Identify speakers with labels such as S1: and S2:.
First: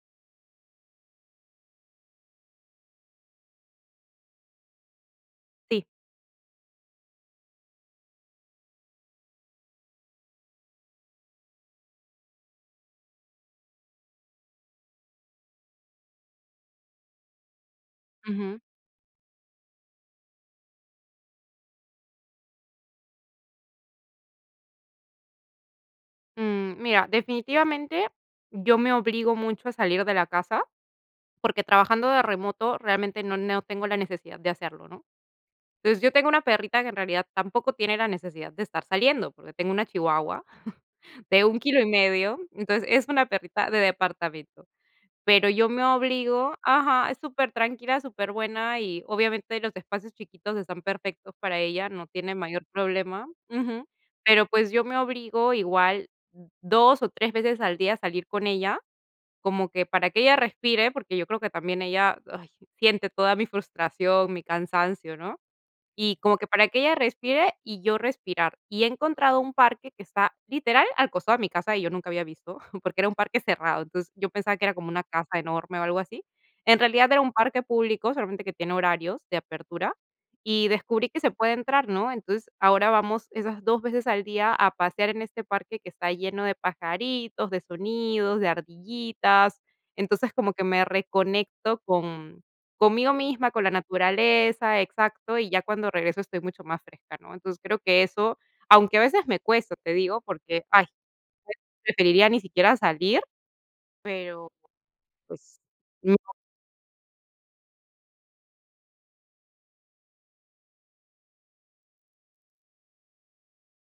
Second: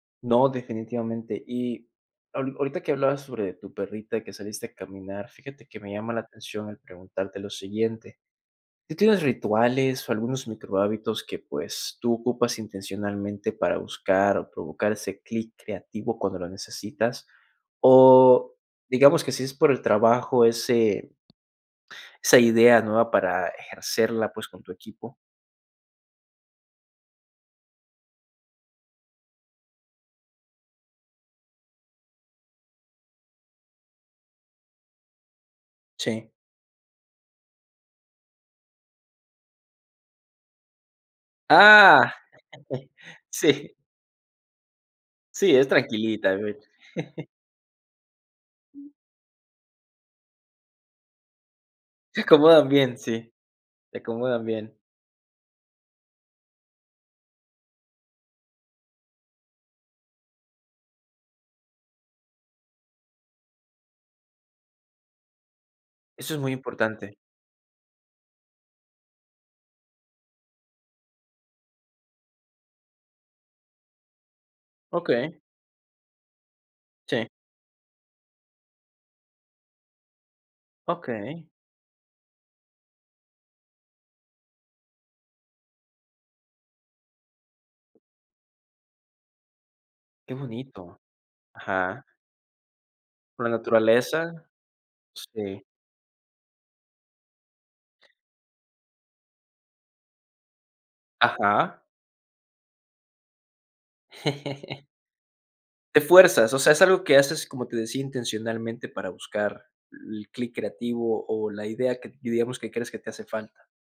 S1: No, definitivamente. Y ahor ahorita que hablabas sobre tu perrita que saliste a caminar, fíjate que
S2: Sí.
S1: me llama la atención el preguntarte lo siguiente, ¿tú tienes rituales o algunos microhábitos que, pues, tú ocupas intencionalmente para buscar o provocar ese clic creativo cuando lo necesitas? O,
S2: Ujú.
S1: digamos que, si es por el trabajo, ese esa idea nueva para ejercerla, pues, con tu equipo.
S2: Mm, mira, definitivamente yo me obligo mucho, a salir de la casa, porque, trabajando de remoto realmente, no no tengo la necesidad de hacerlo, ¿no? Entonces, yo tengo
S1: Sí.
S2: una perrita que en realidad tampoco tiene la necesidad de estar saliendo, porque tengo una chihuahua, de 1 kilo y
S1: Ah,
S2: medio. Entonces, es una perrita
S1: sí.
S2: de departamento. Pero
S1: Sí, es
S2: yo me
S1: tranquilita,
S2: obligo
S1: ve.
S2: ajá, es supertranquila, superbuena, y obviamente los espacios chiquitos están perfectos para ella, no
S1: Se
S2: tiene mayor
S1: acomodan bien.
S2: problema.
S1: Sí,
S2: Ujú,
S1: se acomodan
S2: pero, pues,
S1: bien.
S2: yo me obligo igual 2 o 3 veces al día a salir con ella, como que para que ella respire, porque yo creo que también ella, ay, siente toda mi frustración, mi cansancio, ¿no? Y
S1: Eso
S2: como
S1: es
S2: que
S1: muy
S2: para que ella
S1: importante.
S2: respire y yo respirar. Y he encontrado un parque que está literal al costado de mi casa, y yo nunca había visto, porque era un parque cerrado. Entonces yo pensaba que era como una casa
S1: Okey.
S2: enorme o algo así. En realidad era
S1: Sí.
S2: un parque público, solamente que tiene horarios de apertura, y descubrí que se
S1: Okey.
S2: puede entrar, ¿no? Entonces, ahora vamos esas 2 veces al día a pasear en este parque que está lleno de pajaritos, de sonidos, de ardillitas. Entonces,
S1: Qué
S2: como que me
S1: bonito.
S2: reconecto
S1: Ajá.
S2: con conmigo
S1: Con
S2: misma,
S1: la
S2: con la
S1: naturaleza.
S2: naturaleza, exacto, y ya
S1: Sí.
S2: cuando regreso estoy mucho más fresca, ¿no? Entonces creo que eso aunque a veces me cuesta, te digo, porque, ay,
S1: Ajá.
S2: [unintelligible] preferiría ni siquiera salir, pero pues
S1: Te
S2: [unintelligible]
S1: fuerzas, o sea, es algo que haces, como te decía, intencionalmente para buscar el clic creativo o la idea que, y digamos, que crees que te hace falta.